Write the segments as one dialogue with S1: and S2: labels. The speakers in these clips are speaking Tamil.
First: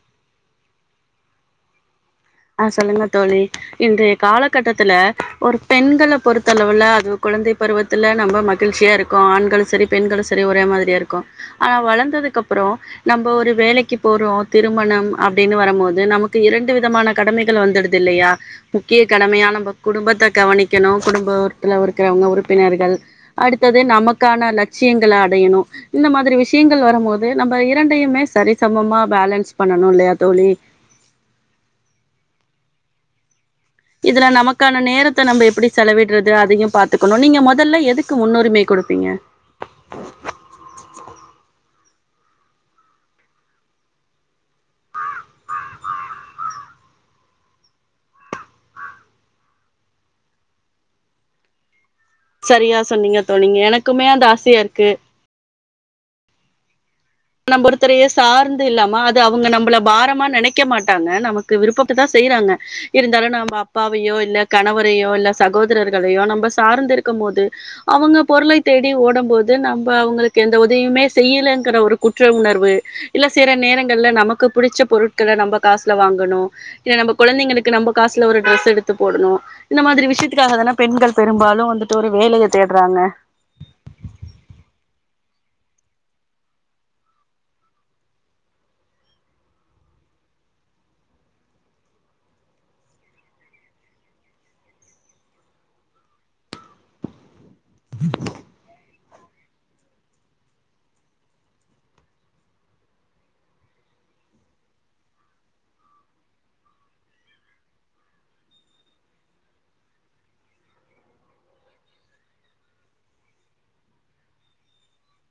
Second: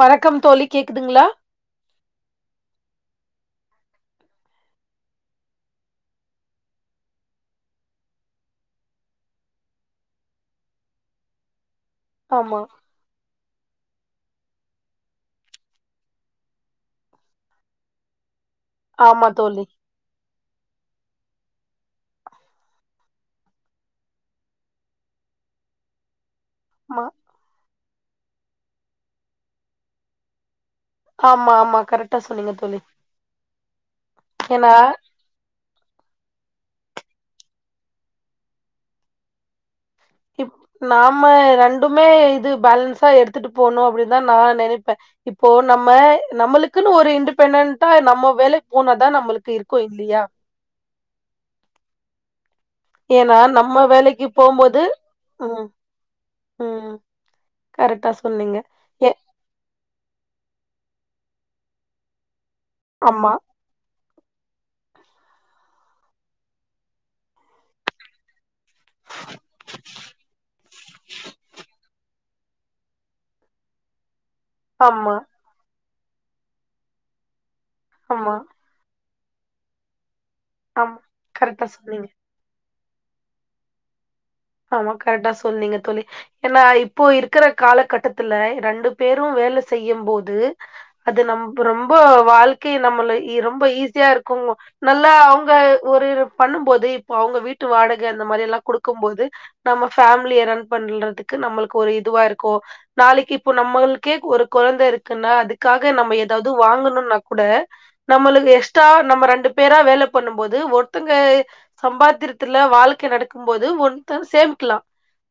S1: வணக்கம் தோழி கேக்குதுங்ளா
S2: அ சொல்லுங்க தோழி இன்றைய காலகட்டத்துல ஒரு பெண்கள பொறுத்தளவுல அது கொழந்தை பருவத்துல நம்ம மகிழ்ச்சியா இருக்கோ ஆண்களு சரி பெண்களு சரி ஒரே மாதிரியா இருக்கோ ஆனா வளந்
S1: ஆமா
S2: ததுக்கப்பறோ நம்ம ஒரு வேலைக்கி போறோ திருமணம் அப்புடின்னு வரும்மோது நமக்கு இரண்டு விதமான கடமைகள் வந்துடுது இல்லையா முக்கிய
S1: ஆமா
S2: கடமையா
S1: தோழி
S2: நம்ப குடும்பத்த கவனிக்கணு குடும்பத்துல இருக்கவங்க உறுப்பினர்கள் அடுத்தது நமக்கான லட்சியங்கள அடையணு இந்த மாதிரி விஷ் கிங்கள்
S1: ஆமா
S2: வரும்போது நம்ம இரண்டையுமே சரிசமமா பேலன்ஸ் பண்ணணு இல்லையா தோழி
S1: ஆமா ஆமா கரெட்டா சொன்னீங்க தோழி
S2: இதுல
S1: ஏன்னா
S2: நமக்கான நேரத் த நம்ப எப்புடி செலவிட்றது அதையு பாத்துக்கணு நீங்க மொதல்ல எதுக்கு முன்னுரிமை குடுப்பீங்க
S1: இப் நாம ரெண்டுமே இது பேலன்ஸா எடுத்துட்டு போனு அப்டின்னுதா நா நெனைப்பே இப்போ நம்ம நம்மளுக்குன்னு ஒரு இன்டிபெண்டன்டா நம்ம வேலக்கி போனதா நம்மளுக்கு இருக்கு இல்லியா
S2: சரியா சொன்னீங்க
S1: ஏன்னா
S2: தோழி நீங்க
S1: நம்ம
S2: எனக்குமே அந்த
S1: வேலைக்கு போம்போது
S2: ஆசையாருக்கு
S1: ம் ம்
S2: நம்ப ஒருத்தரையே
S1: கரெக்டா சொன்னீங்க
S2: சார்ந்து இல்லாம
S1: ஏ
S2: அவுங்க நம்மள பாரமா நனைக்க மாட்டாங்க நமக்கு விருப்பத்தா செய்றாங்க இருந்தாலு
S1: ஆமா
S2: நம்ப அப் பாவையோ இல்ல கணவரையோ இல்ல சகோதரர்களையோ நம்ம சார்ந்து இருக்கும்போது அவங்க பொருளை தேடி ஓடும் போது நம்ப அவுங்களுக்கு எந்த உதயுமே செய்யலங்கிற ஒரு குற்ற உணர்வு இல்ல சில நேரங்கள்ல நமக்கு புடிச்ச
S1: ஆமா
S2: பொருட்கள நம்ப காச்ல வாங்கணு இல்ல நம்ப கொழந்தைங்களுக்கு நம்ப காச்ல
S1: ஆமா
S2: ஒரு டிரெஸ் எடுத்து போடணு இந்த மாதிரி விஷயத் துக்காகதான
S1: ஆமா
S2: பெண்கள்
S1: கரெக்டா
S2: பெரும்பாலு வந்துட்டு
S1: சொன்னீங்க
S2: ஒரு வேலைய தேட்றாங்க
S1: ஆமா கரெக்டா சொன்னீங்க தோழி ஏனா இப்போ இருக்கிற காலகட்டத்துல ரெண்டு பேரும் வேல செய்யும் போது அது நம் ரொம்போ வாழ்க்கை நம்மள ரொம்ப ஈஸியா இருக்கு நல்லா அவங்க ஒரு பண்ணும்போது இப்ப அவங்க வீட்டு வாடக அந்த மாரி எல்லா குடுக்கும் போது நம்ம ஃபேமிலிய ரன் பண்றதுக்கு நம்ளுக்கு ஒரு இதுவா இருக்கு நாளைக் இப்ப நம்ளுக்கே ஒரு கொழந்த இருக்குன்னா அதுக்காக நம்ம ஏதாது வாங்கணுன்னா கூட நம்மளுக்கு எக்ஸ்ட்ரா நம்ம ரெண்டு பேரா வேல பண்ணும் போது ஒருத்தங்க சம்பாத்திரத்துல வாழ்க்கை நடக்கும் போது ஒருத்தர் சேமிக்கலா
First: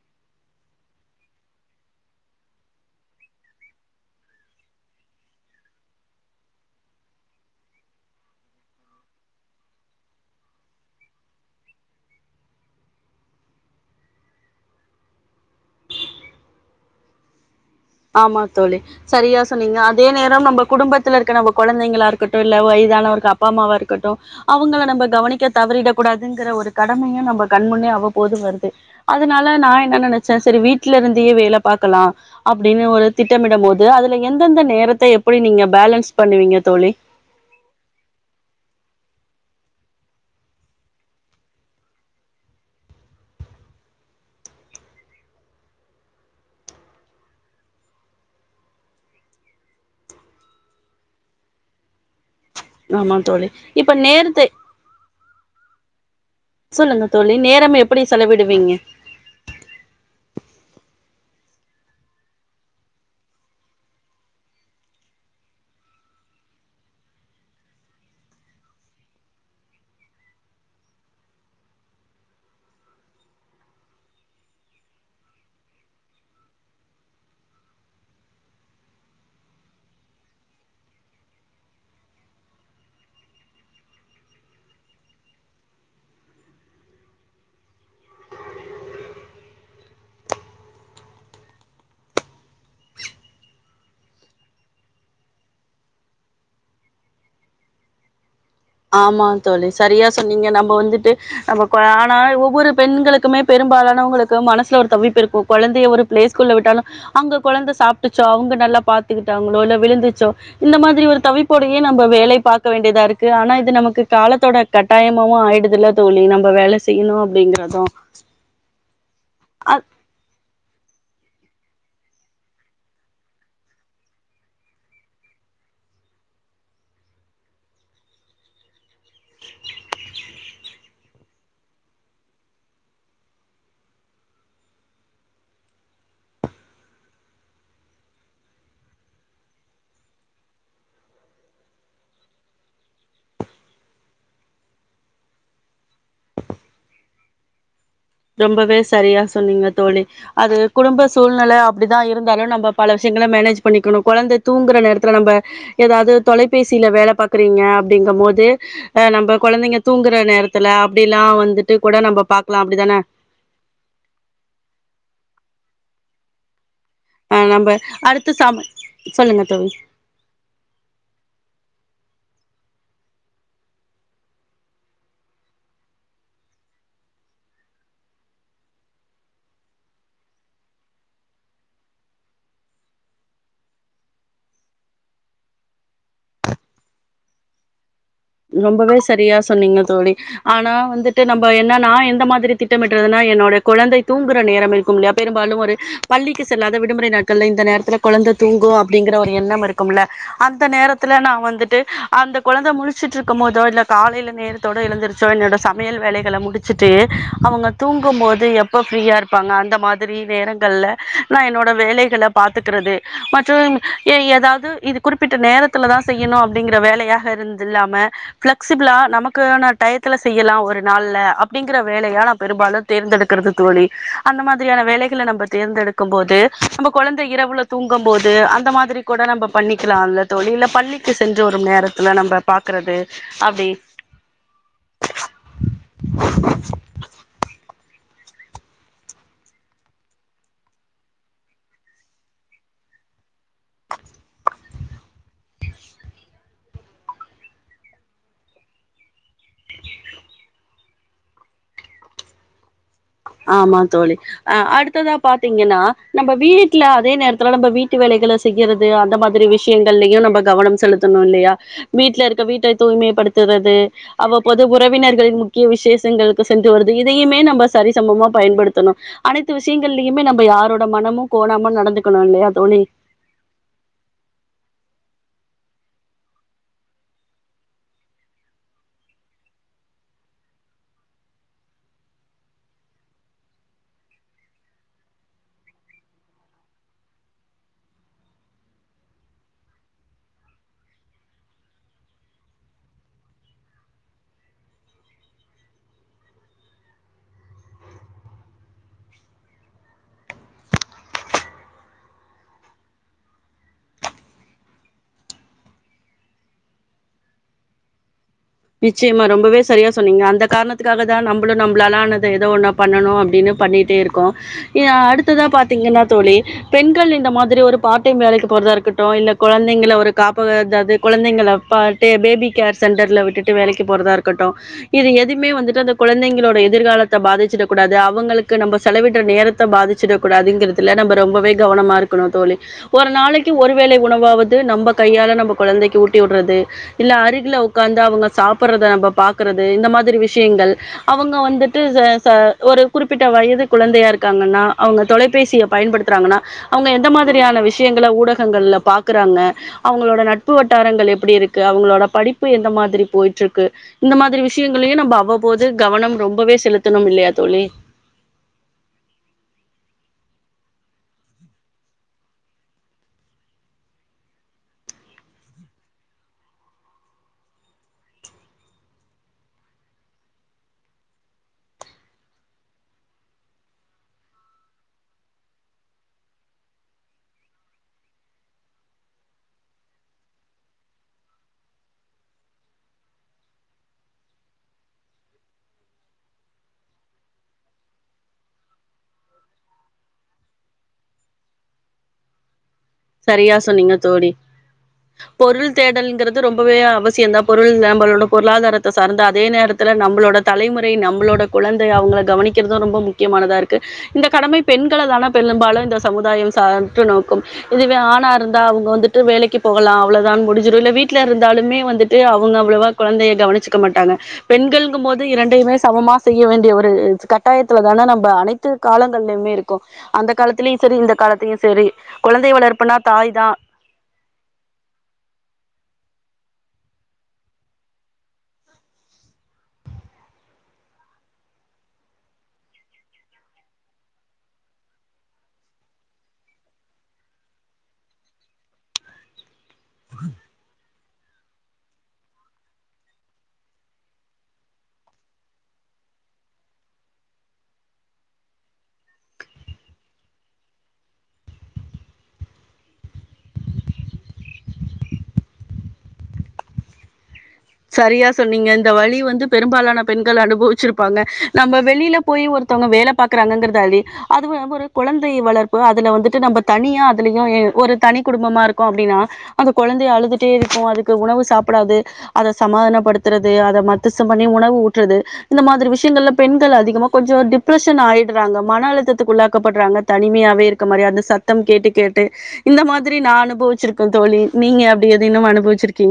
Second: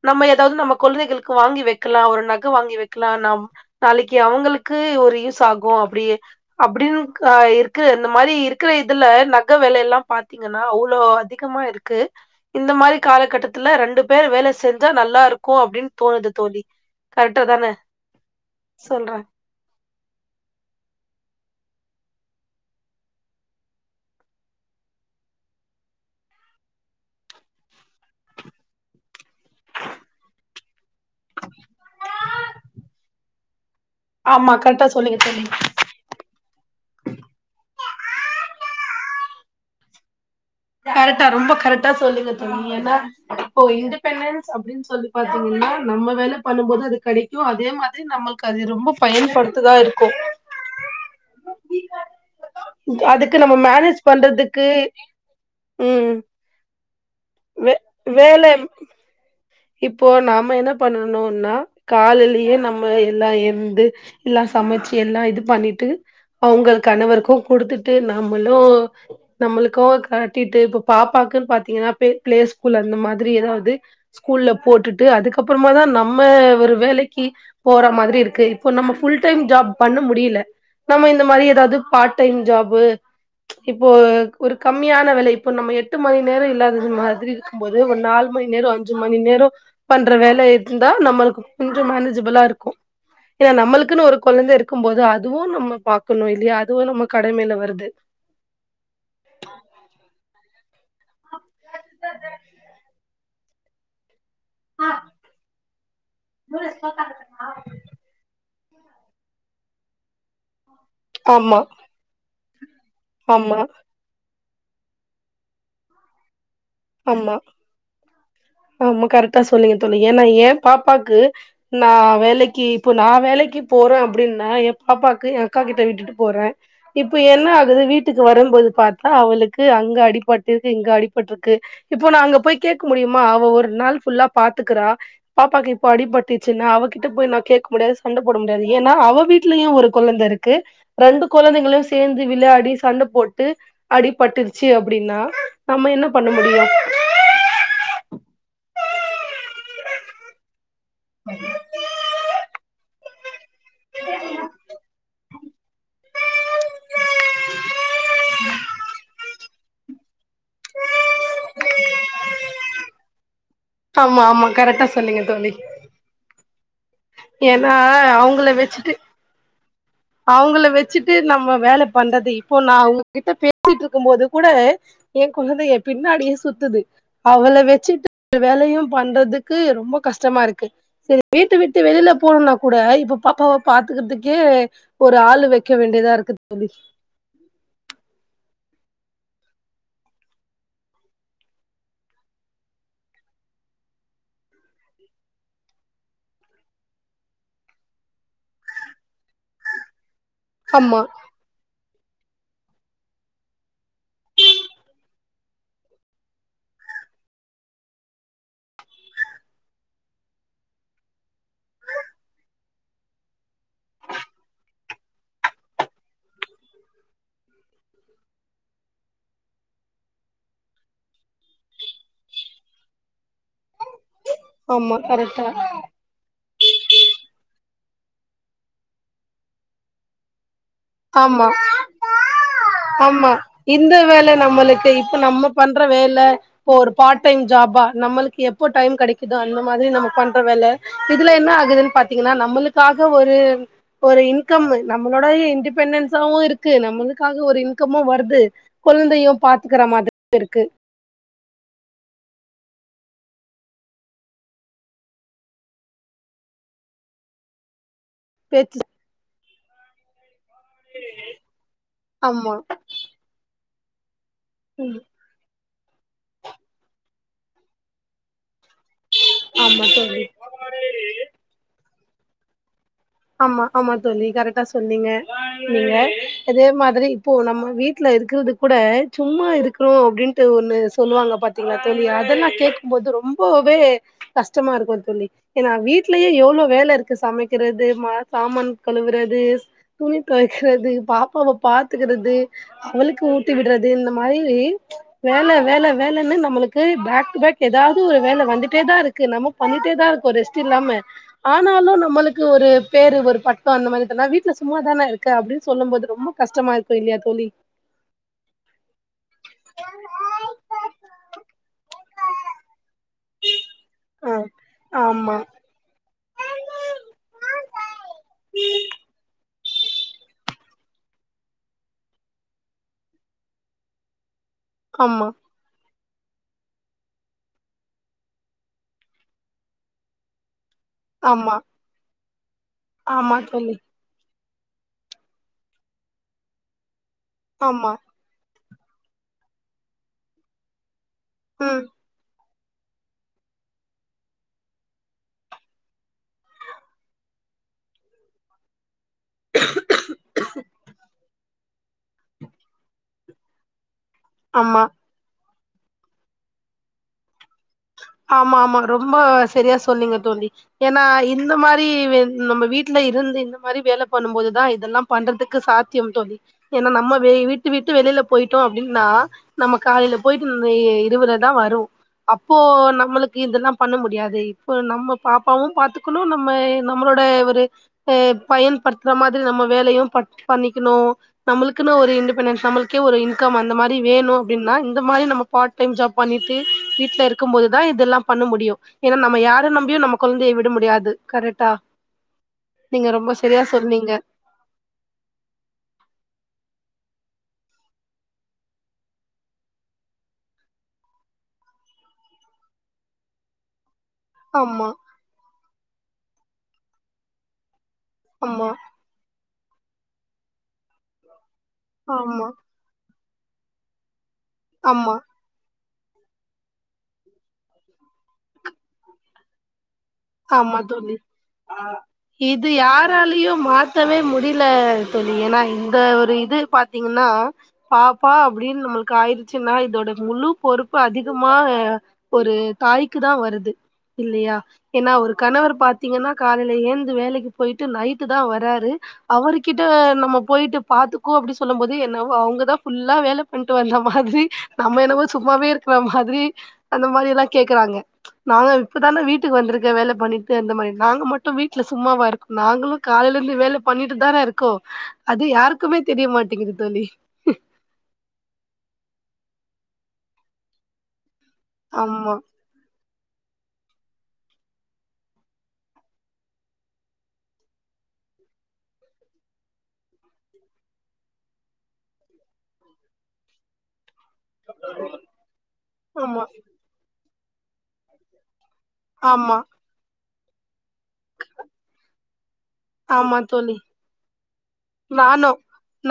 S1: நம்ம ஏதாது நம்ம கொளுந்தைகளுக்கு வாங்கி வக்கலா ஒரு நக வாங்கி வக்கலா நம் நாளைக்கி அவுங்களுக்கு ஒரு யூஸ் ஆகும் அப்டியே அப்டின் க இருக்கு இந்த மாரி இருக்கற இதுல நக வெலையலா பாத்தீங்கன்னா அவ்ளோ அதிக் க்கமாருக்கு இந்த மாரி காலகட்டத் த்துல ரெண்டு பேர் வேல செஞ்சா நல்லா இருக்கு அப்டின் தோணுது தோழி கரெக்டா தான
S2: ஆமா தோழி சரியா சொ சொன்னீங்க அதே நேரம் நம்ம குடும்பத்துல இருக்க நம்ம கொழந்தைங்களா இருக்கட்டு இல்ல வயதானவர்கு அப்பா அம்மாவா இருக்கட்டு அவங்கள நம்ம கவனிக்க தவறிட கூடாதுங்கிற ஒரு கடமையு நம்ம கண்முன்னே அவ்வப்போது வருது அதனால நா என்ன நனச்ச சரி வீட்டுல இருந்தே வேல பாக்கலா அப்டின்னு ஒரு திட்டமிட போது அதுல
S1: ஆமா
S2: எந்தெந்த
S1: கரெக்டா
S2: நேரத்த
S1: சொல்லுங்க
S2: எப்டி
S1: தோழி
S2: நீங்க பேலன்ஸ் பண்ணுவீங்க தோழி
S1: கரெடா ரொம்ப கரெடா சொல்லுங்க தோழி ஏனா இப்போ இன்டிபெண்டன்ஸ் அப்டின் சொல்லி பாத்தீங்கன்னா நம்ம வேலை பண்ணும் போது அது கடைக்கு அதே மாதிரி நம்மளுக்கு அது ரொம்ப பயன்படுத்துதா இருக்கு
S2: ஆமா
S1: அதுக்கு
S2: தோழி.
S1: நம்ம
S2: இப்ப
S1: மேனேஜ்
S2: நேரத்தை
S1: பண்றதுக்கு ம்
S2: சொல்லுங்க தோழி
S1: வே
S2: நேரம் எப்டி
S1: வேல
S2: செலவிடுவீங்க
S1: இப்போ நாம என்ன பண்ணணுனா காலிலயே நம்ம எல்லா எந்து எல்லா சமச்சி எல்லா இது பண்ணிட்டு அவங்கள் கணவருக்கு குடுத்துட்டு நாமளு நம்மளுக்கே கட்டிட்டு இப்ப பாப்பாக்குன்னு பாத்தீங்கன்னா பிளே ஸ்கூல் அந்த மாதிரி ஏதாவது ஸ்கூல்ல போட்டுட்டு அதுக்கப்புறமா தா நம்ம ஒரு வேலைக்கி போற மாதிரி இருக்கு இப்போ நம்ம ஃபுல் டைம் ஜாப் பண்ண முடியல நம்ம இந்த மாரி ஏதாது பார்ட் டைம் ஜாபு இப்போ ஒரு கம்மியான வேல இப்போ நம்ம எட்டு மணி நேரோ இல்லாதது மாதிரி போது ஒரு நால் மணி நேர வந்து ஐஞ்சு மணி நேர பண்ற வேல இருந்தா நம்ளுக்கு கொஞ்ச மேனேஜபிளா இருக்கு ஏனா நம்ளுக்குன் ஒரு கொழந்த இருக்கு போது அதுவு நம்ம பாக்கணு இல்லையா அதுவு நம்ம கடமைல வருது
S2: ஆமா தோழி சரியா சொன்னீங்க நம்ம வந்துட்டு நம்ம கொழ ஆனா ஒவ்வொரு பெண்களுக்குமே பெரும்பாலானவுங்களுக்கு மனசுல ஒரு தவிப்பு இருக்கு கொழந்தைய ஒரு பிளேகூல்ல விட்டாலு அங்க கொழந்த சாப் டுச்சோ அவங்க நல்லா பாத்துக்கிட்டாங்ளோ இல்ல விழுந்துச்சோ இந்த மாதிரி ஒரு
S1: ஆமா
S2: தவிப்போடயே நம் இப்ப வேவை பாக்க வேண்டியதா இருக்கு ஆனா
S1: ஆமா
S2: இது நமக்கு காலத்தோட கட்டாயமாவு ஆயிடுதுதில்ல தோழி நம்ம வேலச் செய்ணு
S1: ஆமா
S2: அப்டிங்கறதா
S1: ஆமா கரெக்டா சொல்லீங்க தோழி ஏனா ஏ பாப்பாக்கு நா வேலைக்கி இப்போ நா வேலைக்கி போறன்னா அப்டின்னா ஏ பாப்பாக்கு ஏ அக்கா கிட்ட விட்டுட் விட்டு போற இப்ப என்ன ஆகுது வீட்டுக்கு வரும்போது பாத் பாத்தா அவுளுக்கு அங்க அடிபட்ருக்கு இங்க அடிபட்ருக்கு க்குஇப்போ நா அங்க போய் கேக் முடியுமா அவ ஒரு நாள் ஃபுல்லா பாத்துக்குறா பாப்பாக்கு இப்ப அடி பட்டுச்சின்னா அவகிட்ட போய் நா கேட்க முடியாது சண்ட போட முடியாது ஏன்னா அவ வீட்டுலயு ஒரு கொழந்த இருக்கு ரெண்டு கொழந்தைங்களு சேர்ந்து விளையாடி சண்ட போட்டு அடிபட்டுச்சி அப்டின்னா நம்ம என்னா பண்ண முடியு
S2: ரொம்பவே சரியா சொன்னீங்க தோழி அது குடும்ப சூழ்நில அப் அப்டிதா இருந்தாலு நம்ம பல விஷயங்கள மேனேஜ் பண்ணிக்கணு கொழந்த தூங்குற நேரத்ல நம்ப எதாது தொலைபேசில வேல பாக்குறீங்க அப்டிங்க போது ஆ நம்ப கொழந்தைங்க தூங்குற நேரத்துல அப்டில்லா வந்துட்டு கூட நம்ப பாக்லா அப்டிதானே
S1: ஆமா ஆமா கரெக்டா சொன்னீங்க தோழி
S2: அ
S1: ஏன்னா
S2: நம்ப அடுத்த சம சொல்லுங்க தோழி
S1: அவ்ங்கள வச்சுட்டு நம்ம வேல பண்றது இப்போ நா உங்ககிட்ட பேசிட்டு இருக்கும் போது கூட ஏ கொழந்த ஏ பின்னாடியே சுத்துது அவள வச்சுட்டு வேலயு பண்றதுக்கு ரொம்ப கஷ்டமா இருக்கு சரி வீட்ட விட்டு வெளில போனூனா கூட இப்ப பாப்பாவ பாத்துக்கிறதுக்கே ஒரு ஆளு வெக்க வேண்டியதா இருக்கு தோழி
S2: ரொம்பவே சரியா சொன்னீங்க தோழி ஆனா வந்துட்டு நம்ப என்னனா நா எந்த மாதிரி திட்டமிறதுன்னா என்னோட குழந்தை தூங்குற நேரம் இருக்குமில்லையா பெரும்பாலும் ஒரு பள்ளிக்கு செல்லாத விடுமுறை நாட்கள்ள இந்த நேரத்தில கொழந்த தூங்கு அப்டிங்கிற ஒரு எண்ணம் இரு குமுல அந்த
S1: ஆமா
S2: நேரத்துல நா வந்துட்டு அந்த கொழந்த முழுச் சிட்டு இருக்கும் போதோ இல்ல காலேயில நேரத்தோட எழுந்திருச்சோ என்னோடய சமையல் வேலைகள முடிச்சிட்டு அவ்ங்க தூங்கும் போது எப்போ ஃப்ரீயா இருப்பாங்க அந்த மாதிரி நேரங்கள்ல நா என்னோட வேலைகள பாத்துக்கிறது மற்று எதாவ்து இது குறிப்பிட்ட நேரத்தில தா செய்யணு அப்டிங்கிற வேலையாக இருந் தில்லாம பிளெக்சிபிளா நமக்கான டயத்துல செய்யலா ஒரு நாள்ல அப்டிங்கற வேலையா நா பெரும்பாலு தேர்ந்தெடுக்கிறது தோழி அந்த மாதிரியான
S1: ஆமா
S2: வேலைகள
S1: கரெக்டா
S2: நம்ப தேர்ந்தெடுத் க்கும் போது நம்ப கொழந்த இரவுல தூங்கும் போது அந்த மாதிரி கூட நம்ம பண்ணிக்கலால தோழி இல்ல பள்ளிக் சென்று
S1: ஆமா
S2: வரும் நேரத்துல நம்ப
S1: ஆமா இந்த வேல நம்மளுக்கு இப்ப நம்ம பண்ற வேல போர் பார்ட் டைம் ஜாபா நம்மளுக்கு எப்போ டைம் கெடைக்குதோ அந்த மாதிரி நம்ம பண்ற வேல இதுல என்ன ஆகுதுன் பாத்தீங்கன்னா நம்மளுக்காக ஒரு ஒரு இன்கம் நம்மளோடைய இன்டி பென்டன்ஸாவு இருக்கு நம்மளுக்காக ஒரு இன்கமு வர்து கொழ்ந்தயு பாத்துக்ற மாதிரி இருக்கு
S2: ஆமா தோழி ஆ அடுத்ததா பாத்தீங்கன்னா நம்ம வீட்ல அதே நேரத்துல நம்ம வீட்டு வேலைகள
S1: பேச்சு
S2: செய்யறது அந்த மாதிரி விஷயங்கள்லயு நம்ப கவனோ செலுத்தணு இல்லியா வீட்டுல இருக்க
S1: ஆமா
S2: வீட்ட தூய்மைப்படுத்துறது அவ்வப்போது
S1: ம்
S2: உறவினர்கள் முக்கிய விசேஷங்களுக்கு சென்று வருது இதயுமே நம்ப சரிசமமா பயன்படுத்தணு அனைத்து
S1: ஆமா
S2: விஷயங்கள்லயுமே நம்ம யாரோட்
S1: தோழி
S2: மனமு கோணாம நடந்துக்கணு இல்லியா தோழி
S1: ஆமா ஆமா தோழி கரெட்டா சொன்னீங்க நீங்க இதே மாதிரி இப்போ நம்ம வீட்டுல இருக்கிறதுக் கூட சும்மா இருக்ரோ அப்டின்ட்டு ஒன்னு சொல்லுவாங்க பாத்தீங்ளா தோழி அதெல்லா கேட் போது ரொம்பவே கஷ்டமா இருக்கு தோழி ஏன்னா வீட்லயே எவ்ளோ வேல இருக்கு சமைக்கிறது சாமான் கழுவுறது துணி தொவைக்கிறது பாப்பாவ பாத்துக்கிறது அவளுக்கு ஊட்டி விட்றது இந்த மாரி வேல வேல வேலன்னு நம்மளுக்கு பேக் டு பேக் எதாது ஒரு வேல வந்துட்டே தா இருக் நம்ம பண்ணிட்டே தா இருக்கோ ரெஸ்ட் இல்லாம ஆனாலு நம்மளுக் ஒரு பேரு ஒரு பட்டோ அந்த மாரி தந்தா வீட்டுல சும்மா தானே இருக்க அப்டின்னு சொல்லும்போது ரொம்ப கஷ்டமா இருக்கு இல்லியா தோழி
S2: நிச்சயமா ரொம்பவே சரியா சொன்னீங்க அந்த காரணத்துக்காக தா நம்பளு நம்ளாலானது எதோ ஒண்ண பண்ணனு அப்டின்னு பண்ணிட்டே இருக் கோ
S1: ஆ
S2: இ
S1: ஆமா
S2: அடுத்ததா பாத் திங்கன்னா தோழி பெண்கள் இந்த மாதிரி ஒரு பார்ட்டைம் வேலைக்கு போறதா இருக்கட்டு இல்ல கொழந்தைங்கள ஒரு காப் அதாது கொழந்தைங்கள பாட்டு பேபி கேர் சென்டர்ல விட்டுட்டு வேலைக்கு போறதா இருக் கட்டு இது
S1: ஆமா
S2: எதுயுமே வந்துட்டு அந்த கொழந்தைங்களோட எதிர்காலத்த பாதிச்சிடக் கூடாது அவுங்களுக்கு நம்ம செலவிடுற நேரத்த பாதிச்சிடக் கூடாதுங்கிறது நம்ப ரொம்பவே
S1: ஆமா
S2: கவனமா இருக்கணு தோழி ஒரு
S1: ஆமா
S2: நாளைக்கு ஒரு
S1: தோழி
S2: வேளை உணவாவது நம்ப கையால நம்ப கொழந்தைக்கு ஊட்டி வுட்றது இல்ல அருகில
S1: ஆமா
S2: உட்காந்து அவுங்க சாப்ர்றத நம்ம பாக்கறது இந்த மாதிரி விஷயங்கள் அவுங்க வந்துட்டு
S1: ம்
S2: ச ச ஒரு குறிப்பிட்ட வயது குழந்தையா இருக்காங்கன்னா அவ்ங்க தொலைபேசிய பயன்படுத்துறாங்கன்னா அவங்க எந்த மாதிரியான விஷயங்கள்ல ஊடகங்கள்ல பாக்குறாங்க அவுங்களோட நட்பு வட்டாரங்கள் எப்படி இருக்கு அவுங்களோட படிப்பு எந்த மாதிரி போயிட்ருக்கு இந்த மாதிரி
S1: ஆமா
S2: விஷயங்களையும் நம்ம அவ்வப்போது கவனம் ரொம்பவே செலுத்தணும் இல்லையா தோழி
S1: ஆமாமா ரொம்ப சரியா சொன்னீங்க தோழி எனா இந்த மாரி வெ நம்ம வீட்ல இருந்து இந்த மாரி வேல பண்ணும் போதுதா இதெல்லாம் பண்றதுக்கு சாத்தியம் தோழி ஏன்னா நம்ம வெ வீட்ட விட்டு வெளில போயிட்டோ அப்டின்னா நம்ம காலேல போய்ட்டு இ இருவுலதா வரும் அப்போ நம்மளுக்கு இதெல்லா பண்ண முடியாது இப்போ நம்ம பாப்பாவு பாத்துக்கணு நம்ம நம்மளோட ஒரு அ பயன்படுத்துற மாதிரி நம்ம வேலையு ப பண்ணிக்கணு நம்மளுக்குன்னு ஒரு இண்டிபெண்டன்ஸ் நம்ளுக்கே ஒரு இன்கம் அந்த மாரி வேணு அப்டின்னா இந்த மாரி நம பார்ட் டைம் ஜாப் பண்ணிட்டு வீட்ல இருக்கும்போதுதா தா இதெல்லா பண்ண முடியு ஏன்னா நம்ம யார நம்பியு நம்ம கொழந்தய விட முடியாது கரெட்டா. நீங்க ரொம்ப
S2: சரியா
S1: செரியா சொன்னீங்க
S2: தோழி பொருள் தேடல்ங்கிறது ரொம்பவே அவசியந்தா பொருள் நம்பலோட பொருளாதாரத்த சார்ந்த அதே நேரத் த்துல நம்பளோட தலைமுறை நம்பளோட குழந்தையா அவுங்கள கவனிக்கிறதும் ரொம்ப முக் முக்கியமானதா இருக்கு இந்த கடமை
S1: ஆமா
S2: பெண்கள தான பெலும்பாலு இந்த சமுதாயம் சாற்று நோக்கும் இதுவே ஆணா இருந்தா
S1: ஆமா
S2: அவுங்க வந்துட்டு வேலைக்கு போகலா அவ்ளோதான் முடிஞ்சிரு இல்ல வீட்ல இருந்தாலுமே வந் துட்டு
S1: ஆமா
S2: அவ்ங்க அவ்ளவா கொழந்தைய கவ்னுச்சுக்க மாட்டாங்க
S1: ஆமா
S2: பெண்கள்ங்கும்மோது இரண்டைமே செ சமமா செய்ய வேண்டிய ஒரு கட்டாயத்துல தான நம்ப அனைத்து காலங்கள்லயுமே இருக் கோ அந்த
S1: ஆமா
S2: காலத்திலியு செரி
S1: தோழி
S2: இந்த காலத்தியு செரி கொழ
S1: இது யாராலயும் மாத்தவே முடில தோழி எனா இந்த ஒரு இது பாத்தீங்கன்னா பாப்பா அப்டின்னு நம்முளுக்கு ஆயிருச்சுன்னா இதோட முலூ பொறுப்பு அதிகமா ஆ ஒரு தாய்க்கு தா வருது இல்லயா. எனா ஒரு கணவரு பாத்தீங்கன்னா காலெல ஏந்து வேலெக்கி போய்ட்டு நைட்டு தா வராரு அவருகிட்ட நம்ம போயிட்டு பாத்துப் க்கு அப்டி சொல்லும் போது என்ன வோ அவுங்கதா ஃபுல்லா வேல பண்ட்டு வந்த மாதிரி நம்ம என்னவோ சும்மாவே இருக்கிற மாதிரி அந்த மாரில்லா கேக்கறாங்க நாங்க இப்பதான வீட் வீட்டுக்கு வந்திருக்க வேல பண்ணிட்டு அந்த மாரி நாங்க மட்டு வீட்ல சும்மாவா இருக்கோ நாங்களு காலேல இருந்து வேல பண்ணிட்டு தான இருக்கோ அது யாருக்குமே தெரியமாட்டிங்கிது தோழி
S2: சரியா சொன்னீங்க இந்த வலி வந்து பெரும்பாலான பெண்கள் அனுபவிச்சிருப்பாங்க நம்ப வெளில
S1: ஆமா
S2: போய் ஒரு த்தவ்ங்க வேல பாக்கறாங்கங்கிறதாலயே அது வ ஒரு குழந்தை வளர்ப்பு அதுல வந்துட்டு நம்ப தனியா அதுலயு எ ஒரு தனி குடும்பமா இருக்கோ அப்டின்னா அந்த கொழந்தைய அழுதுட்டே இருக்கு அதுக்கு உணவு சாப்புடாது அத சமாதானப்படுத்துறது அத மத்தசம் பண்ணி உணவு ஊட்றது இந்த மாதிரி விஷயங்கள்ல
S1: ஆமா
S2: பெண்கள் அதிகமா கொஞ்சோ டிப்ரஷன் ஆயிட்றாங்க மன
S1: ஆமா
S2: அழுத்தத்துக்குள்ளாக்கப்பட்றாங்க தனிமையாவே இருக்க மாரி அந்த சத்தம் கேட்டு கேட்டு இந்த மாதிரி நா
S1: ஆமா தோழி
S2: அனுபவிச்சிருக்கே தோழி நீங்க அ
S1: நானு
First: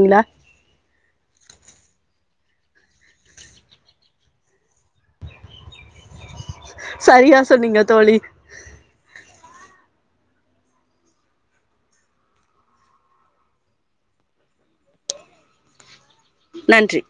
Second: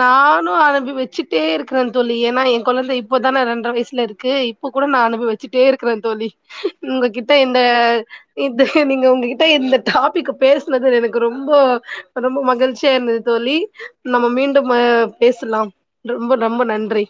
S1: நானு அலம்பி வச்சிக் கிட்டே இருக்கிறே தோழி ஏன்னா என் கொழந்த இப்போதான ரெண்ர வயசுல இருக்கு இப்போ கூட நா அனுபிவிச்சுட்டே இருக்கற தோழி உங்ககிட்ட
S2: சரியா
S1: இந்த
S2: சொன்னீங்க தோழி
S1: இது நீங்க உங்ககிட்ட இந்த டாபிக்க பேசுனது எனக்கு ரொம்போ ரொம்ப மகிழ்ச்சியா இருந்தது தோழி நம்ம மீண்டும் அ பேசுலாம் ரொம்ப ரொம்ப நன்றி